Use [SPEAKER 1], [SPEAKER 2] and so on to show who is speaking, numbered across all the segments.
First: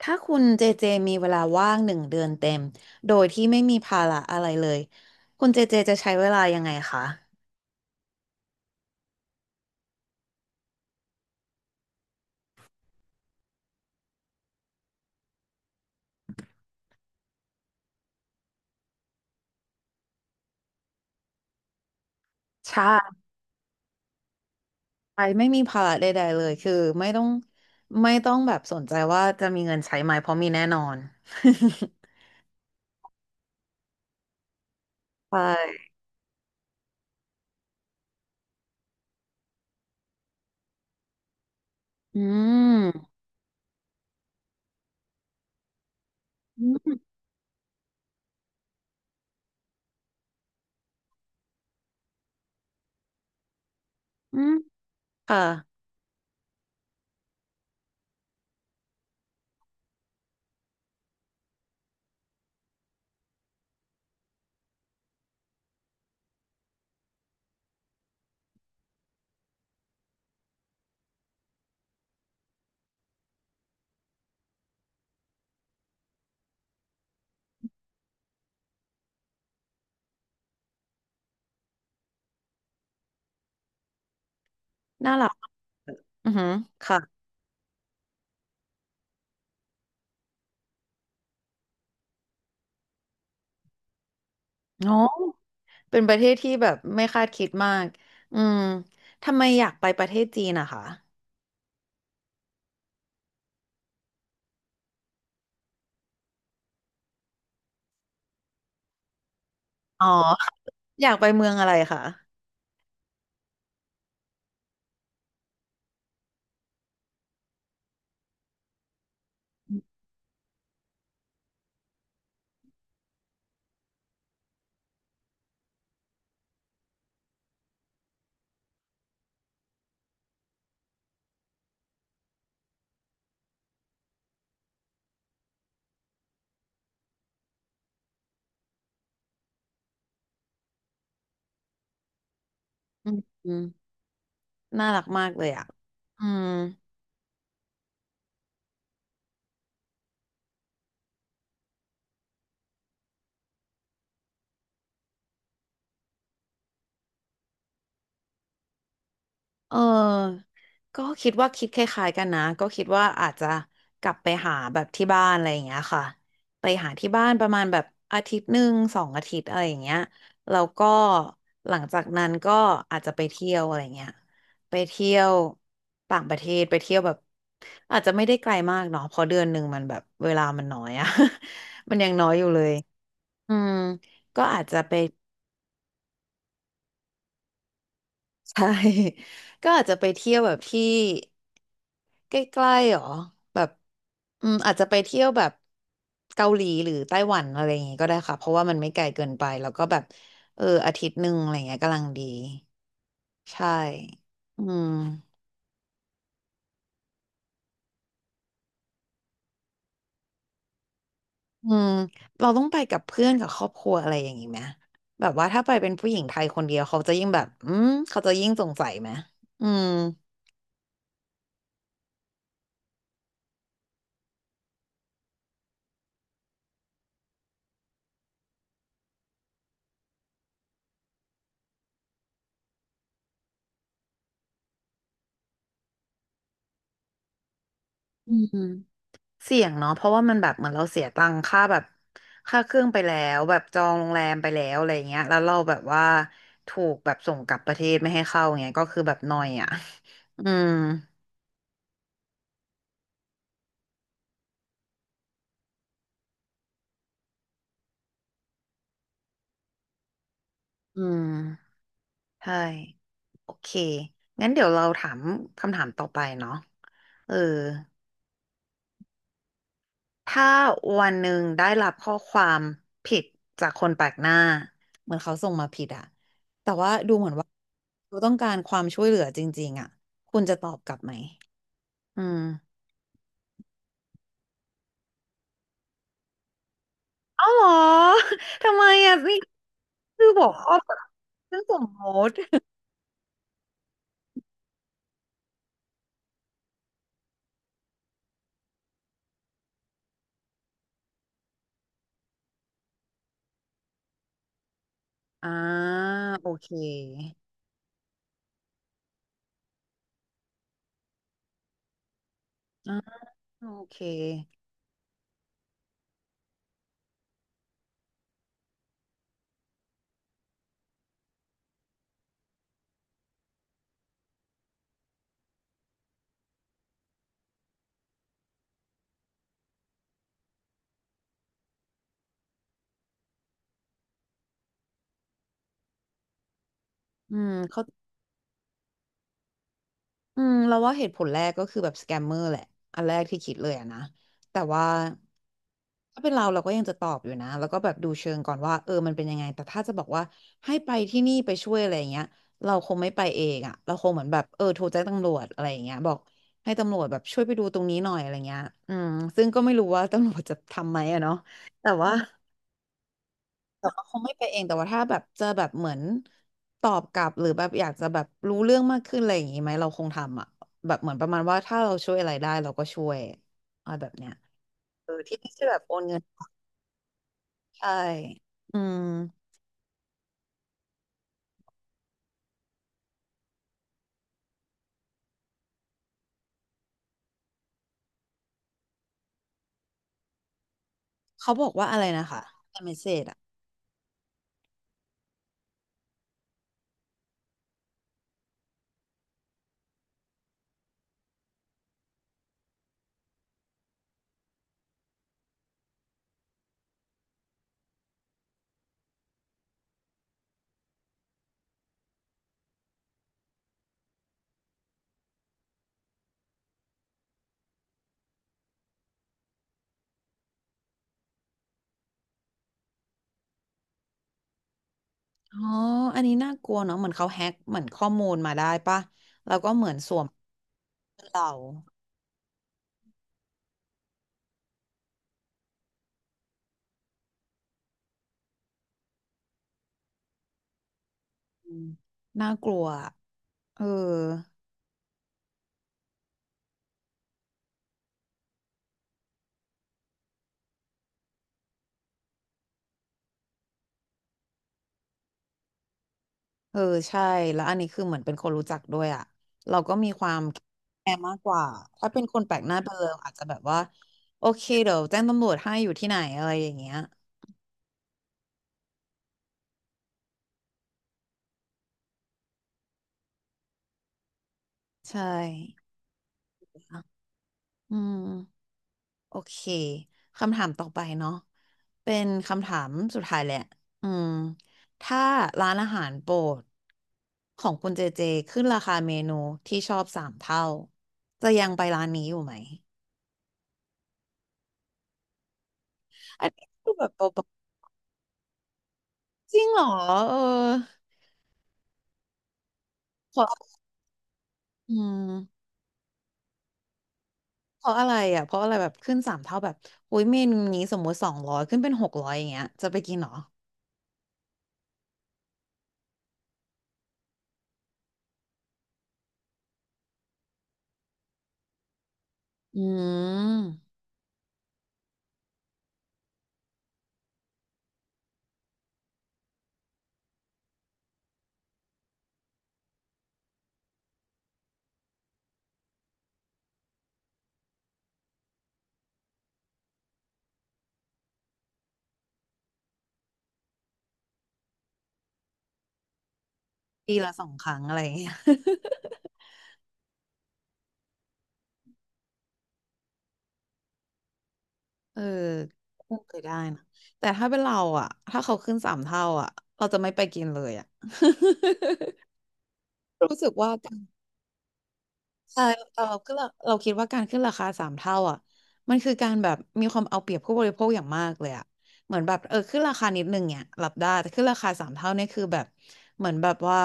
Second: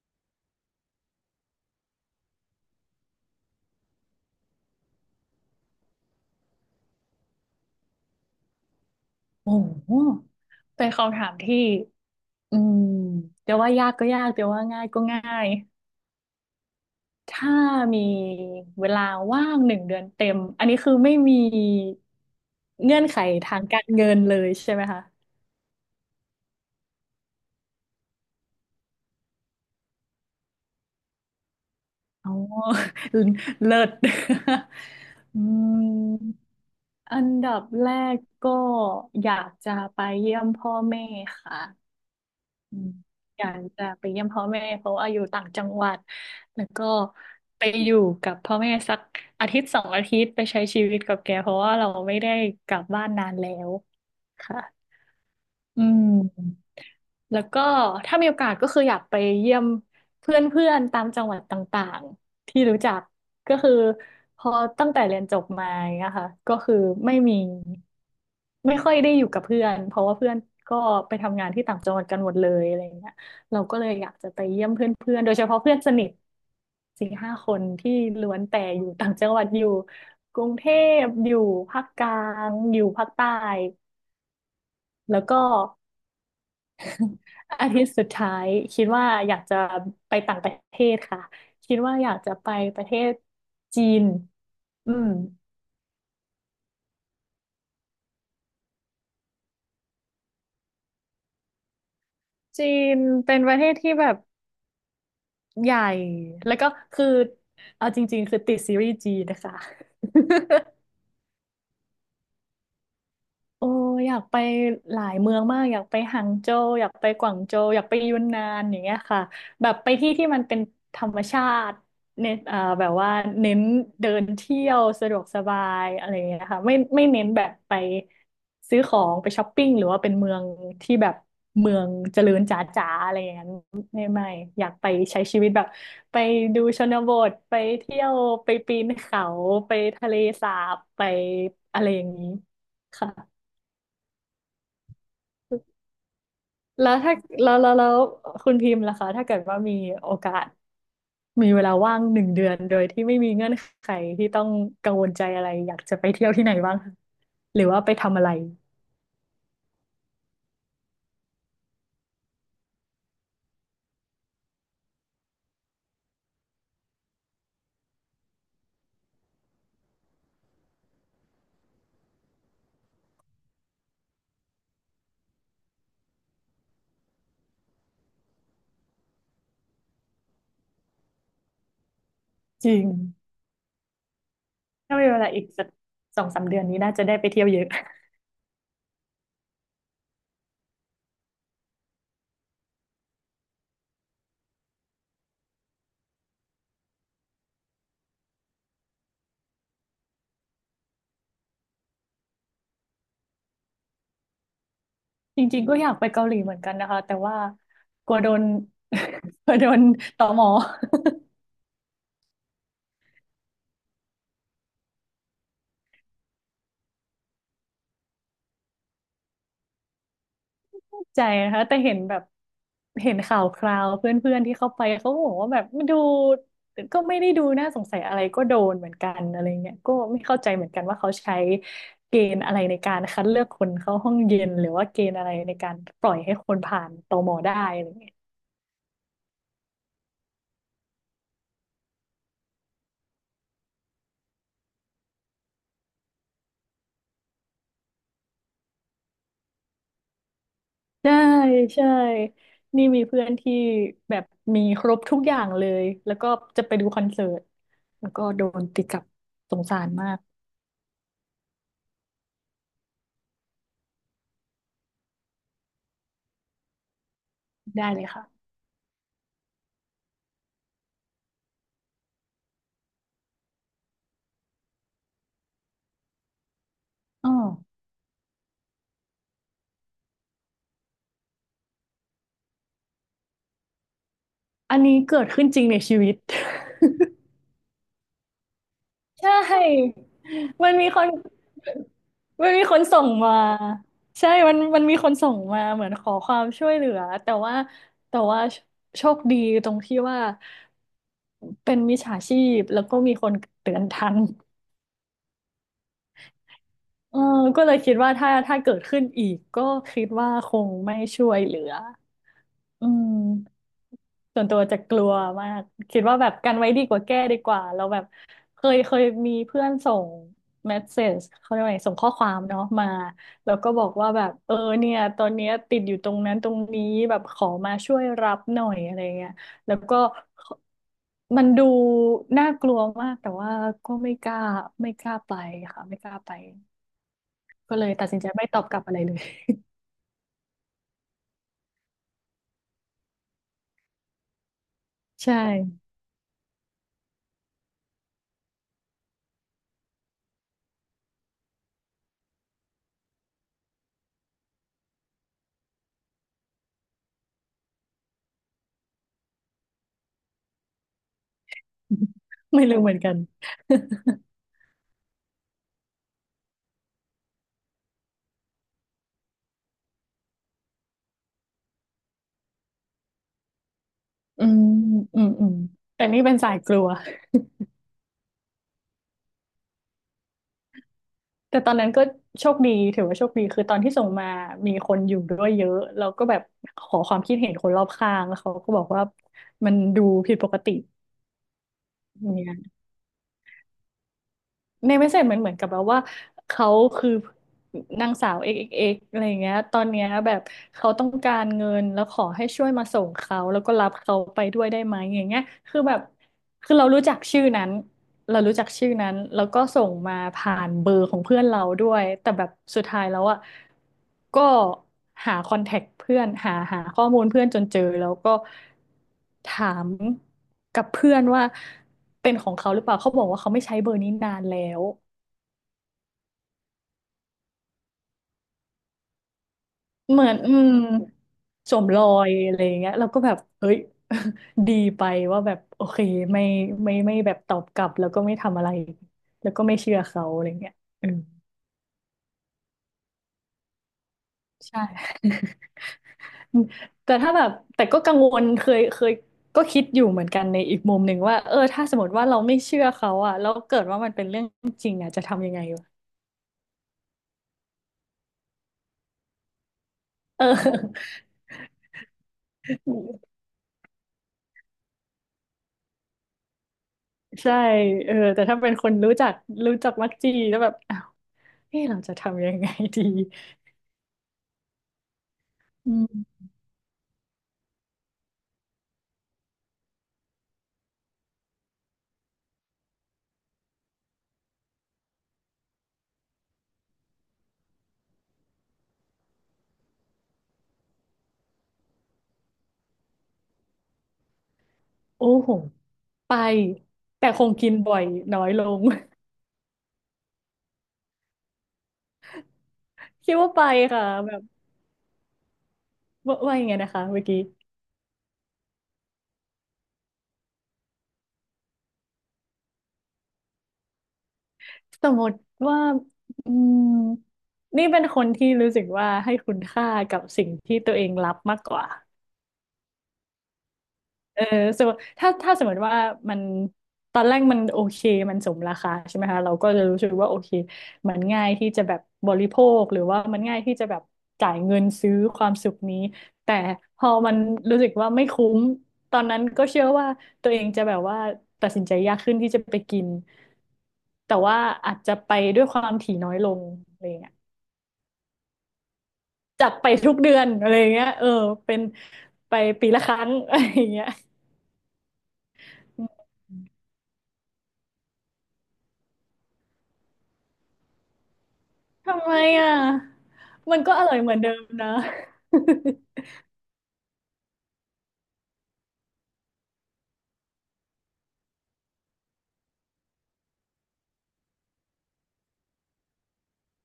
[SPEAKER 1] ถ้าคุณเจเจมีเวลาว่างหนึ่งเดือนเต็มโดยที่ไม่มีภาระอะไรเลยคุณเจเจจะใช้เวลายังไงคะ
[SPEAKER 2] โอ้โหเป็นคำถามที่อืมเดี๋ยวว่ายากก็ยากเดี๋ยวว่าง่ายก็ง่าย ถ้ามีเวลาว่างหนึ่งเดือนเต็ม อันนี้คือไม่มีเงื่อน
[SPEAKER 1] ใช่
[SPEAKER 2] ไขทางการเงินเลยใช่ไหมคะ
[SPEAKER 1] ไม่มีภาระใดๆเลยคือไม่ต้องไม่ต้องแบบสนใจว่าจะมีเงินใช้ไหมเพราะมีแน่นอน
[SPEAKER 2] อ๋อ เลิศ
[SPEAKER 1] ใช
[SPEAKER 2] อื
[SPEAKER 1] ่
[SPEAKER 2] มอันดับแรกก็อยากจะไปเยี่ยมพ่อแม่ค่ะ
[SPEAKER 1] อื
[SPEAKER 2] อืม
[SPEAKER 1] ม
[SPEAKER 2] อยากจะไปเยี่ยมพ่อแม่เพราะว่าอยู่ต่างจังหวัดแล้
[SPEAKER 1] อื
[SPEAKER 2] วก็
[SPEAKER 1] ม
[SPEAKER 2] ไปอยู่กับพ่อแม่สักอาทิตย์2 อาทิตย์ไปใช้ชีวิตกับแกเพราะว่าเราไม่ได้กลับบ้านนานแล้ว
[SPEAKER 1] อืม
[SPEAKER 2] ค่ะ
[SPEAKER 1] ค่ะ
[SPEAKER 2] อืม แล้วก็ถ้ามีโอกาสก็คืออยากไปเยี่ยมเพื่อนๆตามจังหวัดต่างๆที่รู้จักก็คือพอตั้งแต่เรียนจบมาอย่างเงี้ยค่ะก็คือไม่มีไม่ค่อยได้อยู่กับเพื่อนเพราะว่าเพื่อนก็ไปทำงานที่ต่างจังหวัดกันหมดเลยอะไรอย่างเงี้ยเราก็เลยอยากจะไปเยี่ยมเพื่อนๆโดยเฉพาะเพื่อนสนิท4-5 คนที่ล้วนแต่อยู่ต่างจังหวัดอยู่กรุงเทพอยู่ภาคกลางอยู่ภาคใต้
[SPEAKER 1] น่า
[SPEAKER 2] แล้ว
[SPEAKER 1] รัก
[SPEAKER 2] ก็
[SPEAKER 1] อือหือค่ะ
[SPEAKER 2] อาทิตย์สุดท้ายคิดว่าอยากจะไปต่างประเทศค่ะคิดว่าอยากจะไปประเทศจีนอื
[SPEAKER 1] เนาะ
[SPEAKER 2] ม
[SPEAKER 1] เป็นประเทศที่แบบไม่คาดคิดมากอืมทำไมอยากไปประเทศจีนอะคะ
[SPEAKER 2] จีนเป็นประเทศที่แบบใหญ่แล้วก็คือเอาจริงๆคือติดซีรีส์จีนนะคะ
[SPEAKER 1] อ๋อ อยากไปเมืองอะไรคะ
[SPEAKER 2] โอ้อยากไปหลายเมืองมากอยากไปหางโจวอยากไปกวางโจวอยากไปยุนนานอย่างเงี้ยค่ะแบบไปที่ที่มันเป็นธรรมชาติเน้นอ่าแบบว่าเน้นเดินเที่ยวสะดวกสบายอะไรอย่างเงี้ยค่ะไม่เน้นแบบไปซื้อของไปช้อปปิ้งหรือว่าเป็นเมืองที่แบบเมืองเจริญจ๋าๆอะไรอย่างนั้นไม่อยากไปใช้ชีวิตแบบไปดูชนบทไปเที่ยวไปปีนเขาไปทะเลสาบไปอะไรอย่างนี้
[SPEAKER 1] อ
[SPEAKER 2] ค่ะ
[SPEAKER 1] ืม น่ารักมากเลยอ่ะอืม
[SPEAKER 2] แล้วถ้าแล้วแล้วแล้วคุณพิมพ์ล่ะคะถ้าเกิดว่ามีโอกาสมีเวลาว่างหนึ่งเดือนโดยที่ไม่มีเงื่อนไขที่ต้องกังวลใจอะไรอยากจะไปเที่ยวที่ไหนบ้างคะหรือว่าไปทำอะไร
[SPEAKER 1] เออก็คิดว่าคิดคล้ายๆกันนะก็คิดว่าอาจจะกลับไปหาแบบที่บ้านอะไรอย่างเงี้ยค่ะไปหาที่บ้านประมาณแบบอาทิตย์หนึ่ง2 อาทิตย์อะไรอย่างเงี้ยแล้วก็หลังจากนั้นก็อาจจะไปเที่ยวอะไรเงี้ยไปเที่ยวต่างประเทศไปเที่ยวแบบอาจจะไม่ได้ไกลมากเนาะเพราะเดือนหนึ่งมันแบบเวลามันน้อยอะ มันยังน้อยอยู่เล
[SPEAKER 2] จ
[SPEAKER 1] ย
[SPEAKER 2] ริง
[SPEAKER 1] อืมก็อาจจะไป
[SPEAKER 2] ถ้ามีเวลาอีกสัก2-3 เดือนนี้น่าจะได้ไปเที่ยวเยอะ
[SPEAKER 1] ใช่ ก็อาจจะไปเที่ยวแบบที่ใกล้ๆหรอแบบอืมอาจจะไปเที่ยวแบบเกาหลีหรือไต้หวันอะไรอย่างงี้ก็ได้ค่ะเพราะว่ามันไม่ไกลเกินไปแล้วก็แบบเอออาทิตย์หนึ่งอะไรเงี้ยกำลังดีใช่อืม
[SPEAKER 2] จริงๆก็อยากไปเกาหลีเหมือนกันนะคะแต่ว่ากลัวโดน กลัวโดนตม
[SPEAKER 1] อืมเราต้องไปกับเพื่อนกับครอบครัวอะไรอย่างงี้ไหมแบบว่าถ้าไปเป็นผู้หญิงไทยคนเดียวเขาจะยิ่งแบบอืมเขาจะยิ่งสงสัยไหมอืม
[SPEAKER 2] ใจนะคะแต่เห็นแบบเห็นข่าวคราวเพื่อนๆที่เข้าไปเขาก็บอกว่าแบบมันดูก็ไม่ได้ดูน่าสงสัยอะไรก็โดนเหมือนกันอะไรเงี้ยก็ไม่เข้าใจเหมือนกันว่าเขาใช้เกณฑ์อะไรในการคัดเลือกคนเข้าห้องเย็นหรือว่าเกณฑ์อะไรในการปล่อยให้คนผ่านตมได้อะไรเงี้ย
[SPEAKER 1] อืม เสี่ยงเนาะเพราะว่ามันแบบเหมือนเราเสียตังค่าแบบค่าเครื่องไปแล้วแบบจองโรงแรมไปแล้วอะไรเงี้ยแล้วเราแบบว่าถูกแบบส่งกลับประเทศไม่ให้เข้าเงี้ยก็คือแบบนอยอ่ะ อืม
[SPEAKER 2] ใช่ใช่นี่มีเพื่อนที่แบบมีครบทุกอย่างเลยแล้วก็จะไปดูคอนเสิร์ตแล้วก็โดนตีกลับสงสารมาก
[SPEAKER 1] อืมใช่โอเคงั้นเดี๋ยวเราถามคำถามต่อไปเนาะเออ
[SPEAKER 2] ได้เลยค่ะ
[SPEAKER 1] ถ้าวันหนึ่งได้รับข้อความผิดจากคนแปลกหน้าเหมือนเขาส่งมาผิดอะแต่ว่าดูเหมื
[SPEAKER 2] อ๋อ
[SPEAKER 1] อนว่าเขาต้องการความช่วยเหลือจริงๆอะคุณจะตอบกลับไหม อืม
[SPEAKER 2] อันนี้เกิดขึ้นจริงในชีวิต
[SPEAKER 1] อ๋อเหรอ ทำไมอ่ะ
[SPEAKER 2] ใช
[SPEAKER 1] นี่
[SPEAKER 2] ่
[SPEAKER 1] คือหัว
[SPEAKER 2] มั
[SPEAKER 1] ข้
[SPEAKER 2] น
[SPEAKER 1] อ
[SPEAKER 2] มี
[SPEAKER 1] แบ
[SPEAKER 2] ค
[SPEAKER 1] บ
[SPEAKER 2] น
[SPEAKER 1] เรื่องสมมติ
[SPEAKER 2] มันมีคนส่งมาใช่มันมีคนส่งมาเหมือนขอความช่วยเหลือแต่ว่าโชคดีตรงที่ว่าเป็นมิจฉาชีพแล้วก็มีคนเตือนทัน
[SPEAKER 1] อ่าโอเค
[SPEAKER 2] เออก็เลยคิดว่าถ้าเกิดขึ้นอีกก็คิดว่าคงไม่ช่วยเหลืออื
[SPEAKER 1] อ่า
[SPEAKER 2] ม
[SPEAKER 1] โอเค
[SPEAKER 2] ส่วนตัวจะกลัวมากคิดว่าแบบกันไว้ดีกว่าแก้ดีกว่าเราแบบเคยมีเพื่อนส่งเมสเซจเขาเรียกว่าไงส่งข้อความเนาะมาแล้วก็บอกว่าแบบเออเนี่ยตอนเนี้ยติดอยู่ตรงนั้นตรงนี้แบบขอมาช่วยรับหน่อยอะไรเงี้ยแล้วก็มันดูน่ากลัวมากแต่ว่าก็ไม่กล้าไม่กล้าไปค่ะไม่กล้าไป
[SPEAKER 1] อืม
[SPEAKER 2] ก็
[SPEAKER 1] เข้า
[SPEAKER 2] เลยตัดสินใจไม่ตอบกลับอะไรเลย
[SPEAKER 1] อืมเราว่าเหตุผลแรกก็คือแบบสแกมเมอร์แหละอันแรกที่คิดเลยอะนะแต่ว่า
[SPEAKER 2] ใช่
[SPEAKER 1] ถ้าเป็นเราเราก็ยังจะตอบอยู่นะแล้วก็แบบดูเชิงก่อนว่าเออมันเป็นยังไงแต่ถ้าจะบอกว่าให้ไปที่นี่ไปช่วยอะไรอย่างเงี้ยเราคงไม่ไปเองอะเราคงเหมือนแบบเออโทรแจ้งตำรวจอะไรอย่างเงี้ยบอกให้ตำรวจแบบช่วยไปดูตรงนี้หน่อยอะไรเงี้ยอืมซึ่งก็ไม่รู้ว่าตำรวจจะทำไหมอะเนาะแต่ว่า
[SPEAKER 2] ไม่รู้เหมือนกัน
[SPEAKER 1] แต่ว่าคงไม่ไปเองแต่ว่าถ้าแบบเจอแบบเหมือนตอบกลับหรือแบบอยากจะแบบรู้เรื่องมากขึ้นอะไรอย่างงี้ไหมเราคงทำอ่ะแบบเหมือนประมาณว่าถ้าเราช่วยอะไรได้เราก็ช่วยอะไรแบบเนี้ย
[SPEAKER 2] อืม
[SPEAKER 1] เออ
[SPEAKER 2] อืม
[SPEAKER 1] ที่
[SPEAKER 2] อื
[SPEAKER 1] ไม่
[SPEAKER 2] ม
[SPEAKER 1] ใช่แบบโอน
[SPEAKER 2] แต่
[SPEAKER 1] เงิ
[SPEAKER 2] นี่
[SPEAKER 1] น
[SPEAKER 2] เป็นสายกลัว
[SPEAKER 1] ใช่อืม
[SPEAKER 2] แต่ตอนนั้นก็โชคดีถือว่าโชคดีคือตอนที่ส่งมามีคนอยู่ด้วยเยอะแล้วก็แบบขอความคิดเห็นคนรอบข้างแล้วเขาก็บอกว่ามันดูผิดปกติ
[SPEAKER 1] เขาบอกว่าอะไรนะคะ
[SPEAKER 2] เนี่ย
[SPEAKER 1] เมสเซจอ่ะ
[SPEAKER 2] ในเมสเซจมันเหมือนกับแบบว่าเขาคือนางสาว xxx อกซ์เอ็กซ์เอ็กซ์อะไรอย่างเงี้ยตอนเนี้ยแบบเขาต้องการเงินแล้วขอให้ช่วยมาส่งเขาแล้วก็รับเขาไปด้วยได้ไหมอย่างเงี้ยคือแบบ คือเรารู้จักชื่อนั้นเรารู้จักชื่อนั้นแล้วก็ส่งมาผ่านเบอร์ของเพื่อนเราด้วยแต่แบบสุดท้ายแล้วอ่ะก็หาคอนแทคเพื่อนหาข้อมูลเพื่อนจนเจอแล้วก็ถามกับเพื่อนว่าเป็นของเขาหรือเปล่าเขาบอกว่าเขาไม่ใช้เบอร์นี้นานแล้ว
[SPEAKER 1] อ๋ออันนี้น่ากลัวเนาะเหมือนเขาแฮ็กเหมือนข้อมูลมาได้ปะแล้วก็เหมือนส
[SPEAKER 2] เห
[SPEAKER 1] ว
[SPEAKER 2] มื
[SPEAKER 1] ม
[SPEAKER 2] อน
[SPEAKER 1] เรา
[SPEAKER 2] สวมรอยอะไรอย่างเงี้ยเราก็แบบเฮ้ย ดีไปว่าแบบโอเคไม่ไม่ไม่แบบตอบกลับแล้วก็ไม่ทำอะไรแล้วก็ไม่เชื่อเขาอะไรเงี้ยเออ
[SPEAKER 1] อืมน่ากลัวอะเออ
[SPEAKER 2] ใช่ แต่ถ้าแบบแต่ก็กังวลเคยก็คิดอยู่เหมือนกันในอีกมุมหนึ่งว่าเออถ้าสมมติว่าเราไม่เชื่อเขาอะแล้วเกิดว่ามันเป็นเรื่องจริงอะจะทำยังไงวะ
[SPEAKER 1] เออใช่แล้วอันนี้คือเหมือนเป็นคนรู้จักด้วยอ่ะเรามีความ
[SPEAKER 2] เอ
[SPEAKER 1] แค
[SPEAKER 2] อ
[SPEAKER 1] ร์มากกว่าถ้าเป็นคนแปลกหน้าไปเลยอาจ จะแบบว่าโอเคเดี๋ยวแจ้งตำรวจให้อยู่ที่ไหนอะไรอย่างเงี้ย
[SPEAKER 2] ใช่เออแต่ถ้าเป็นคนรู้จักรู้จักมักจีแล้วแบบอ้าวเออเราจะทำยังไงดี
[SPEAKER 1] ใช่
[SPEAKER 2] อืม
[SPEAKER 1] อืมโอเคคำถามต่อไปเนาะเป็นคำถามสุดท้ายแหละอืมถ้าร้านอาหารโปรดของคุณเจเจขึ้นราคาเมนูที่ชอบสามเท่าจะยังไปร้านนี้อยู่ไหม
[SPEAKER 2] โอ้โห ไป
[SPEAKER 1] อันนี้คือแบบเบ
[SPEAKER 2] แต่ค
[SPEAKER 1] า
[SPEAKER 2] งกินบ่อยน้อยลง
[SPEAKER 1] ๆจริงเหรอเออ
[SPEAKER 2] คิดว่าไปค่ะแบบ
[SPEAKER 1] อืม
[SPEAKER 2] ว่าว่ายังไงนะคะเมื่อกี้
[SPEAKER 1] เพราะอะไรอ่ะเพราะอะไรแบบขึ้นสามเท่าแบบโอ้ยเมนูนี้สมมติ200ขึ้นเป็น600อย่างเงี้ยจะไปกินเหรอ
[SPEAKER 2] สมมติว่าอืมนี่เป็นคนที่รู้สึกว่าให้คุณค่ากับสิ่งที่ตัวเองรับมากกว่า
[SPEAKER 1] อืม
[SPEAKER 2] เออสมมติถ้าสมมติว่ามันตอนแรกมันโอเคมันสมราคาใช่ไหมคะเราก็จะรู้สึกว่าโอเคมันง่ายที่จะแบบบริโภคหรือว่ามันง่ายที่จะแบบจ่ายเงินซื้อความสุขนี้ แต่พอมันรู้สึกว่าไม่คุ้มตอนนั้นก็เชื่อว่าตัวเองจะแบบว่าตัดสินใจยากขึ้นที่จะไปกินแต่ว่าอาจจะไปด้วยความถี่น้อยลงอะไร
[SPEAKER 1] ปี
[SPEAKER 2] เงี้
[SPEAKER 1] ละ
[SPEAKER 2] ย
[SPEAKER 1] 2 ครั้งอะไรอย่างเงี้ย
[SPEAKER 2] จากไปทุกเดือนอะไรเงี้ยเออเป็นไปปีละครั้งอะไรเงี้ย
[SPEAKER 1] เออก็เคยได้นะแต่ถ้าเป็นเราอ่ะถ้าเขาขึ้นสามเท่าอ่ะเราจะไม่ไปกินเลยอ่ะ
[SPEAKER 2] ทำไมอ่ะ
[SPEAKER 1] รู้สึกว่า
[SPEAKER 2] มันก็อร่อยเหมือนเดิมนะ
[SPEAKER 1] ใช่เราคิดว่าการขึ้นราคาสามเท่าอ่ะมันคือการแบบมีความเอาเปรียบผู้บริโภคอย่างมากเลยอ่ะเหมือนแบบเออขึ้นราคานิดนึงเนี่ยรับได้แต่ขึ้นราคาสามเท่าเนี่ยคือแบบเหมือนแบบว่า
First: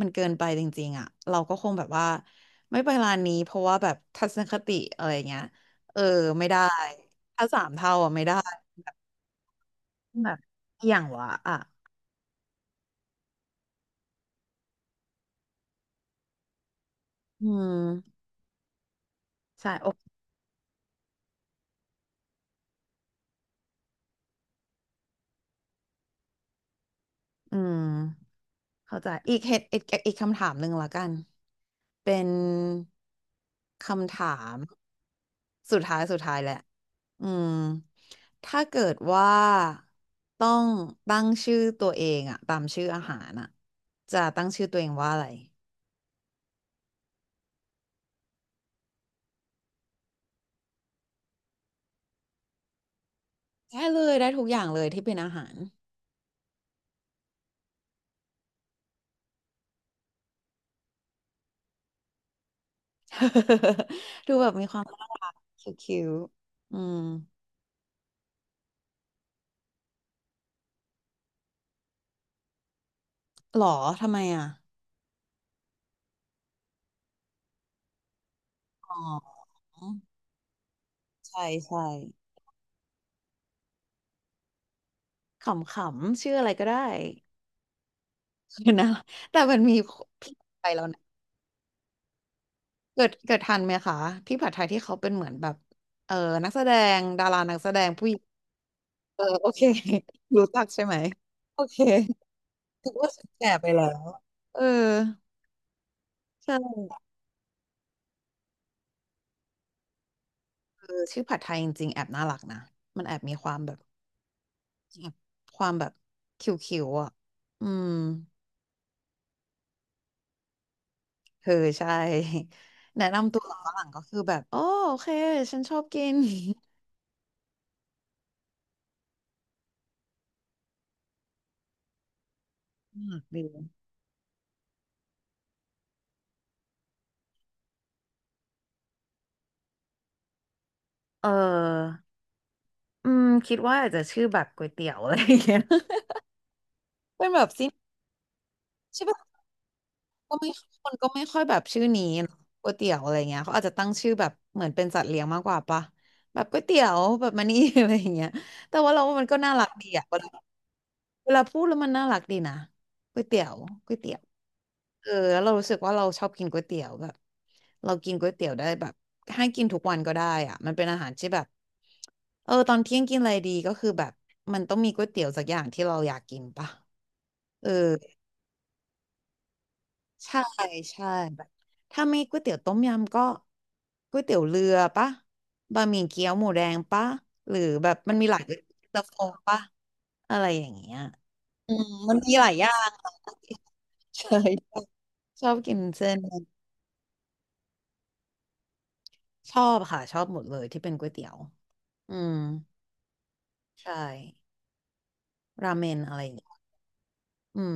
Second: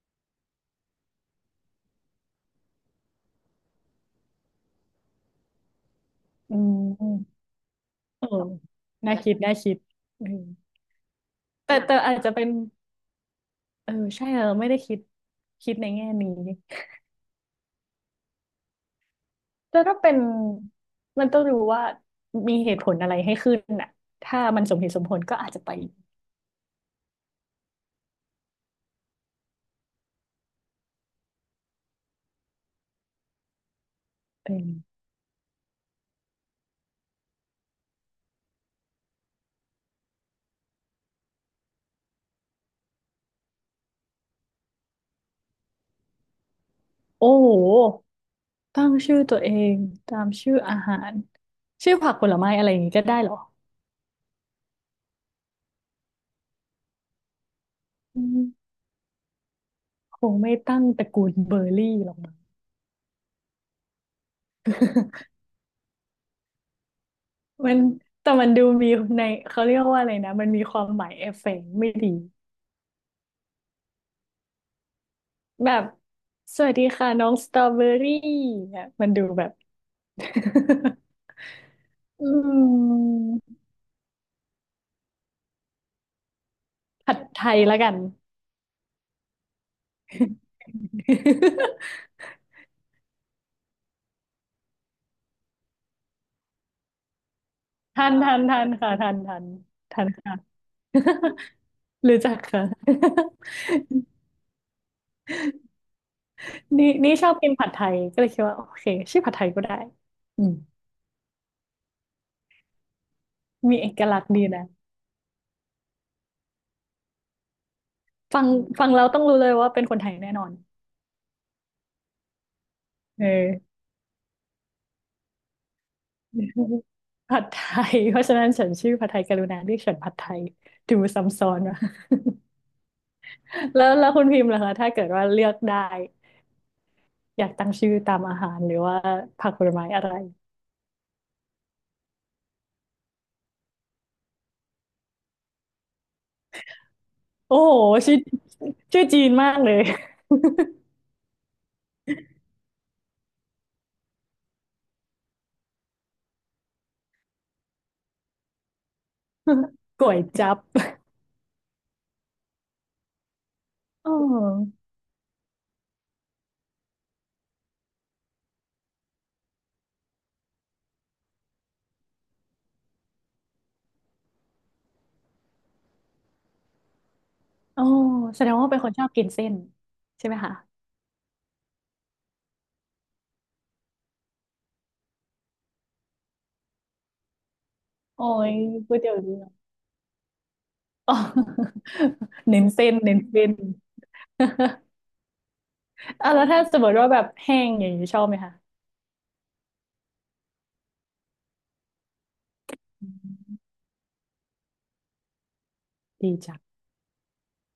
[SPEAKER 1] มันเกินไปจริงๆอ่ะเราก็คงแบบว่าไม่ไปร้านนี้เพราะว่าแบบทัศนคติอะไรเงี้ยเออไม่
[SPEAKER 2] อื
[SPEAKER 1] ได้
[SPEAKER 2] ม
[SPEAKER 1] ถ้าสามเท่าอ่ะไม่
[SPEAKER 2] เออ
[SPEAKER 1] ได้
[SPEAKER 2] น่าคิด น่าคิดเอ
[SPEAKER 1] แบ
[SPEAKER 2] อ
[SPEAKER 1] บอย่างวะอ่ะ
[SPEAKER 2] แต่แต่อาจจะเป็น เออ ใช่เราไม่ได้คิดในแง่นี้
[SPEAKER 1] อืมใช่
[SPEAKER 2] แต่
[SPEAKER 1] โอ
[SPEAKER 2] ถ้าเป็น มันต้องรู้ว่ามีเหตุผลอะไรให้ขึ้นน่ะถ้ามันสมเหตุสมผลก็อาจจะไป
[SPEAKER 1] อืม เข้าใจอีกเหตุอีกคำถามหนึ่งละกันเป็นคำถาม
[SPEAKER 2] เออ
[SPEAKER 1] สุดท้ายแหละอืมถ้าเกิดว่าต้องตั้งชื่อตัวเองอะตามชื่ออาหารอะจะตั้งชื่อตัวเองว่าอะไร
[SPEAKER 2] โอ้โหตั้งชื่อตัวเองตามชื่ออาหารชื่อผักผลไม้อะไรอย่างนี้ก็ได้เหรอ
[SPEAKER 1] ได้เลยได้ทุกอย่างเลยที่เป็นอาหาร
[SPEAKER 2] อืมคงไม่ตั้งตระกูลเบอร์รี่หรอก
[SPEAKER 1] ดูแบบมีความคิวๆอืม
[SPEAKER 2] มันแต่มันดูมีในเขาเรียกว่าอะไรนะมันมีความหมายเอฟเฟกต์ไม่ดี
[SPEAKER 1] หรอทำไมอะ
[SPEAKER 2] แบบสวัสดีค่ะน้องสตรอเบอรี่เนี่ย
[SPEAKER 1] อ๋
[SPEAKER 2] มันดู
[SPEAKER 1] อ
[SPEAKER 2] แบบ
[SPEAKER 1] ใช่ใช่
[SPEAKER 2] อืม
[SPEAKER 1] ขำๆชื่ออะไรก็ได้
[SPEAKER 2] ผัดไทยแล้วกัน
[SPEAKER 1] เนนะแต่มันมีพี่ผัดไทยแล้วนะ เกิดทันไหมคะพี่ผัดไทยที่เขาเป็นเหมือนแบบ เออนักแสดงดารานักแสดง
[SPEAKER 2] ทั
[SPEAKER 1] ผู้ห
[SPEAKER 2] น
[SPEAKER 1] ญิง
[SPEAKER 2] ทันทันค่ะทัน
[SPEAKER 1] เออ
[SPEAKER 2] ทัน
[SPEAKER 1] โอเค
[SPEAKER 2] ทันค่ะ
[SPEAKER 1] รู้จักใช่ไหม โอเค
[SPEAKER 2] รู้จักค่ะ
[SPEAKER 1] ถือว่าแก่ไปแล้ว เออใช
[SPEAKER 2] นี่
[SPEAKER 1] ่
[SPEAKER 2] นี่ชอบกินผัดไทยก็เลยคิดว่าโอเคชื่อผัดไทยก็ได้อืม
[SPEAKER 1] เออชื่อผัดไทยจริงๆแอบน่ารักนะ มันแอบมีความแบ
[SPEAKER 2] มี
[SPEAKER 1] บ
[SPEAKER 2] เอกลักษณ์ดีนะ
[SPEAKER 1] แอบความแบบคิวๆอ่ะอืม
[SPEAKER 2] ฟังฟังแล้วต้องรู้เลยว่าเป็นคนไทยแน่นอน
[SPEAKER 1] เออใช่ แนะ
[SPEAKER 2] เอ
[SPEAKER 1] นำตัว
[SPEAKER 2] อ
[SPEAKER 1] ฝรั่งก็คือแบบโอโอเคฉันชอบกิน
[SPEAKER 2] ผัดไทยเพราะฉะนั้นฉันชื่อผัดไทยกรุณาเรียกฉันผัดไทยดูซ้ำซ้อนว่ะ
[SPEAKER 1] มากดี
[SPEAKER 2] แล้วคุณพิมพ์ล่ะคะถ้าเกิดว่าเลือกได้อยากตั้งชื่อตามอาหารหรือว่าผักผลไม้อะไร
[SPEAKER 1] เออ อืมคิดว่าอาจจะชื่อแบบก๋วยเตี๋ยวอะไรอย่างเงี้ย เป็นแบบ
[SPEAKER 2] โอ้
[SPEAKER 1] ซิน
[SPEAKER 2] โหชื่อชื่
[SPEAKER 1] ใช่
[SPEAKER 2] อ
[SPEAKER 1] ปะ
[SPEAKER 2] จีนมากเลย
[SPEAKER 1] ก็ไม่คนก็ไม่ค่อยแบบชื่อนี้เนอะก๋วยเตี๋ยวอะไรเงี้ยเขาอาจจะตั้งชื่อแบบเหมือนเป็นสัตว์เลี้ยงมากกว่าปะแบบก๋วยเตี๋ยวแบบมานี่ อะไรอย่างเงี้ยแต่ว่าเราว่ามันก็น่ารักดี อะ
[SPEAKER 2] ก๋
[SPEAKER 1] เว
[SPEAKER 2] วย
[SPEAKER 1] ลา
[SPEAKER 2] จั๊บ
[SPEAKER 1] เวลาพูดแล้วมันน่ารักดีนะก๋วยเตี๋ยวก๋วย
[SPEAKER 2] อ๋
[SPEAKER 1] เตี๋ยว
[SPEAKER 2] อ
[SPEAKER 1] เออแล้วเรารู้สึกว่าเราชอบกินก๋วยเตี๋ยวแบบเรากินก๋วยเตี๋ยวได้แบบให้กินทุกวันก็ได้อ่ะมันเป็นอาหารที่แบบเออตอนเที่ยงกินอะไรดีก็คือแบบมันต้องมีก๋วยเตี๋ยวสักอย่างที่เราอยากกินปะเออ
[SPEAKER 2] อ๋อแสดงว่าเป็นคนชอบกินเส้นใช่ไหม
[SPEAKER 1] ใช่
[SPEAKER 2] คะ
[SPEAKER 1] ใช่แบบถ้าไม่ก๋วยเตี๋ยวต้มยำก็ก๋วยเตี๋ยวเรือปะบะหมี่เกี๊ยวหมูแดงปะหรือแบบมัน
[SPEAKER 2] โอ้
[SPEAKER 1] มีหลายก๋
[SPEAKER 2] ย
[SPEAKER 1] วย
[SPEAKER 2] ก๋ว
[SPEAKER 1] เตี๋
[SPEAKER 2] ย
[SPEAKER 1] ยว
[SPEAKER 2] เตี๋ย
[SPEAKER 1] โฟ
[SPEAKER 2] วเรือ
[SPEAKER 1] ปะอะไรอย่างเงี้ย
[SPEAKER 2] อ๋อ
[SPEAKER 1] อืมมันมีห ลาย
[SPEAKER 2] เน้
[SPEAKER 1] อ
[SPEAKER 2] น
[SPEAKER 1] ย่า
[SPEAKER 2] เส้
[SPEAKER 1] ง
[SPEAKER 2] นเน้นเส้น
[SPEAKER 1] ใช่ชอบกินเส้น
[SPEAKER 2] อ่ะแล้วถ้าสมมติว่าแบบแห้งอย่างนี้ชอบไหมคะ
[SPEAKER 1] ชอบค่ะชอบหมดเลยที่เป็นก๋วยเตี๋ยวอืมใช่ราเมนอะไรอ
[SPEAKER 2] ดี
[SPEAKER 1] ย่างเงี้ย
[SPEAKER 2] จัง
[SPEAKER 1] อืม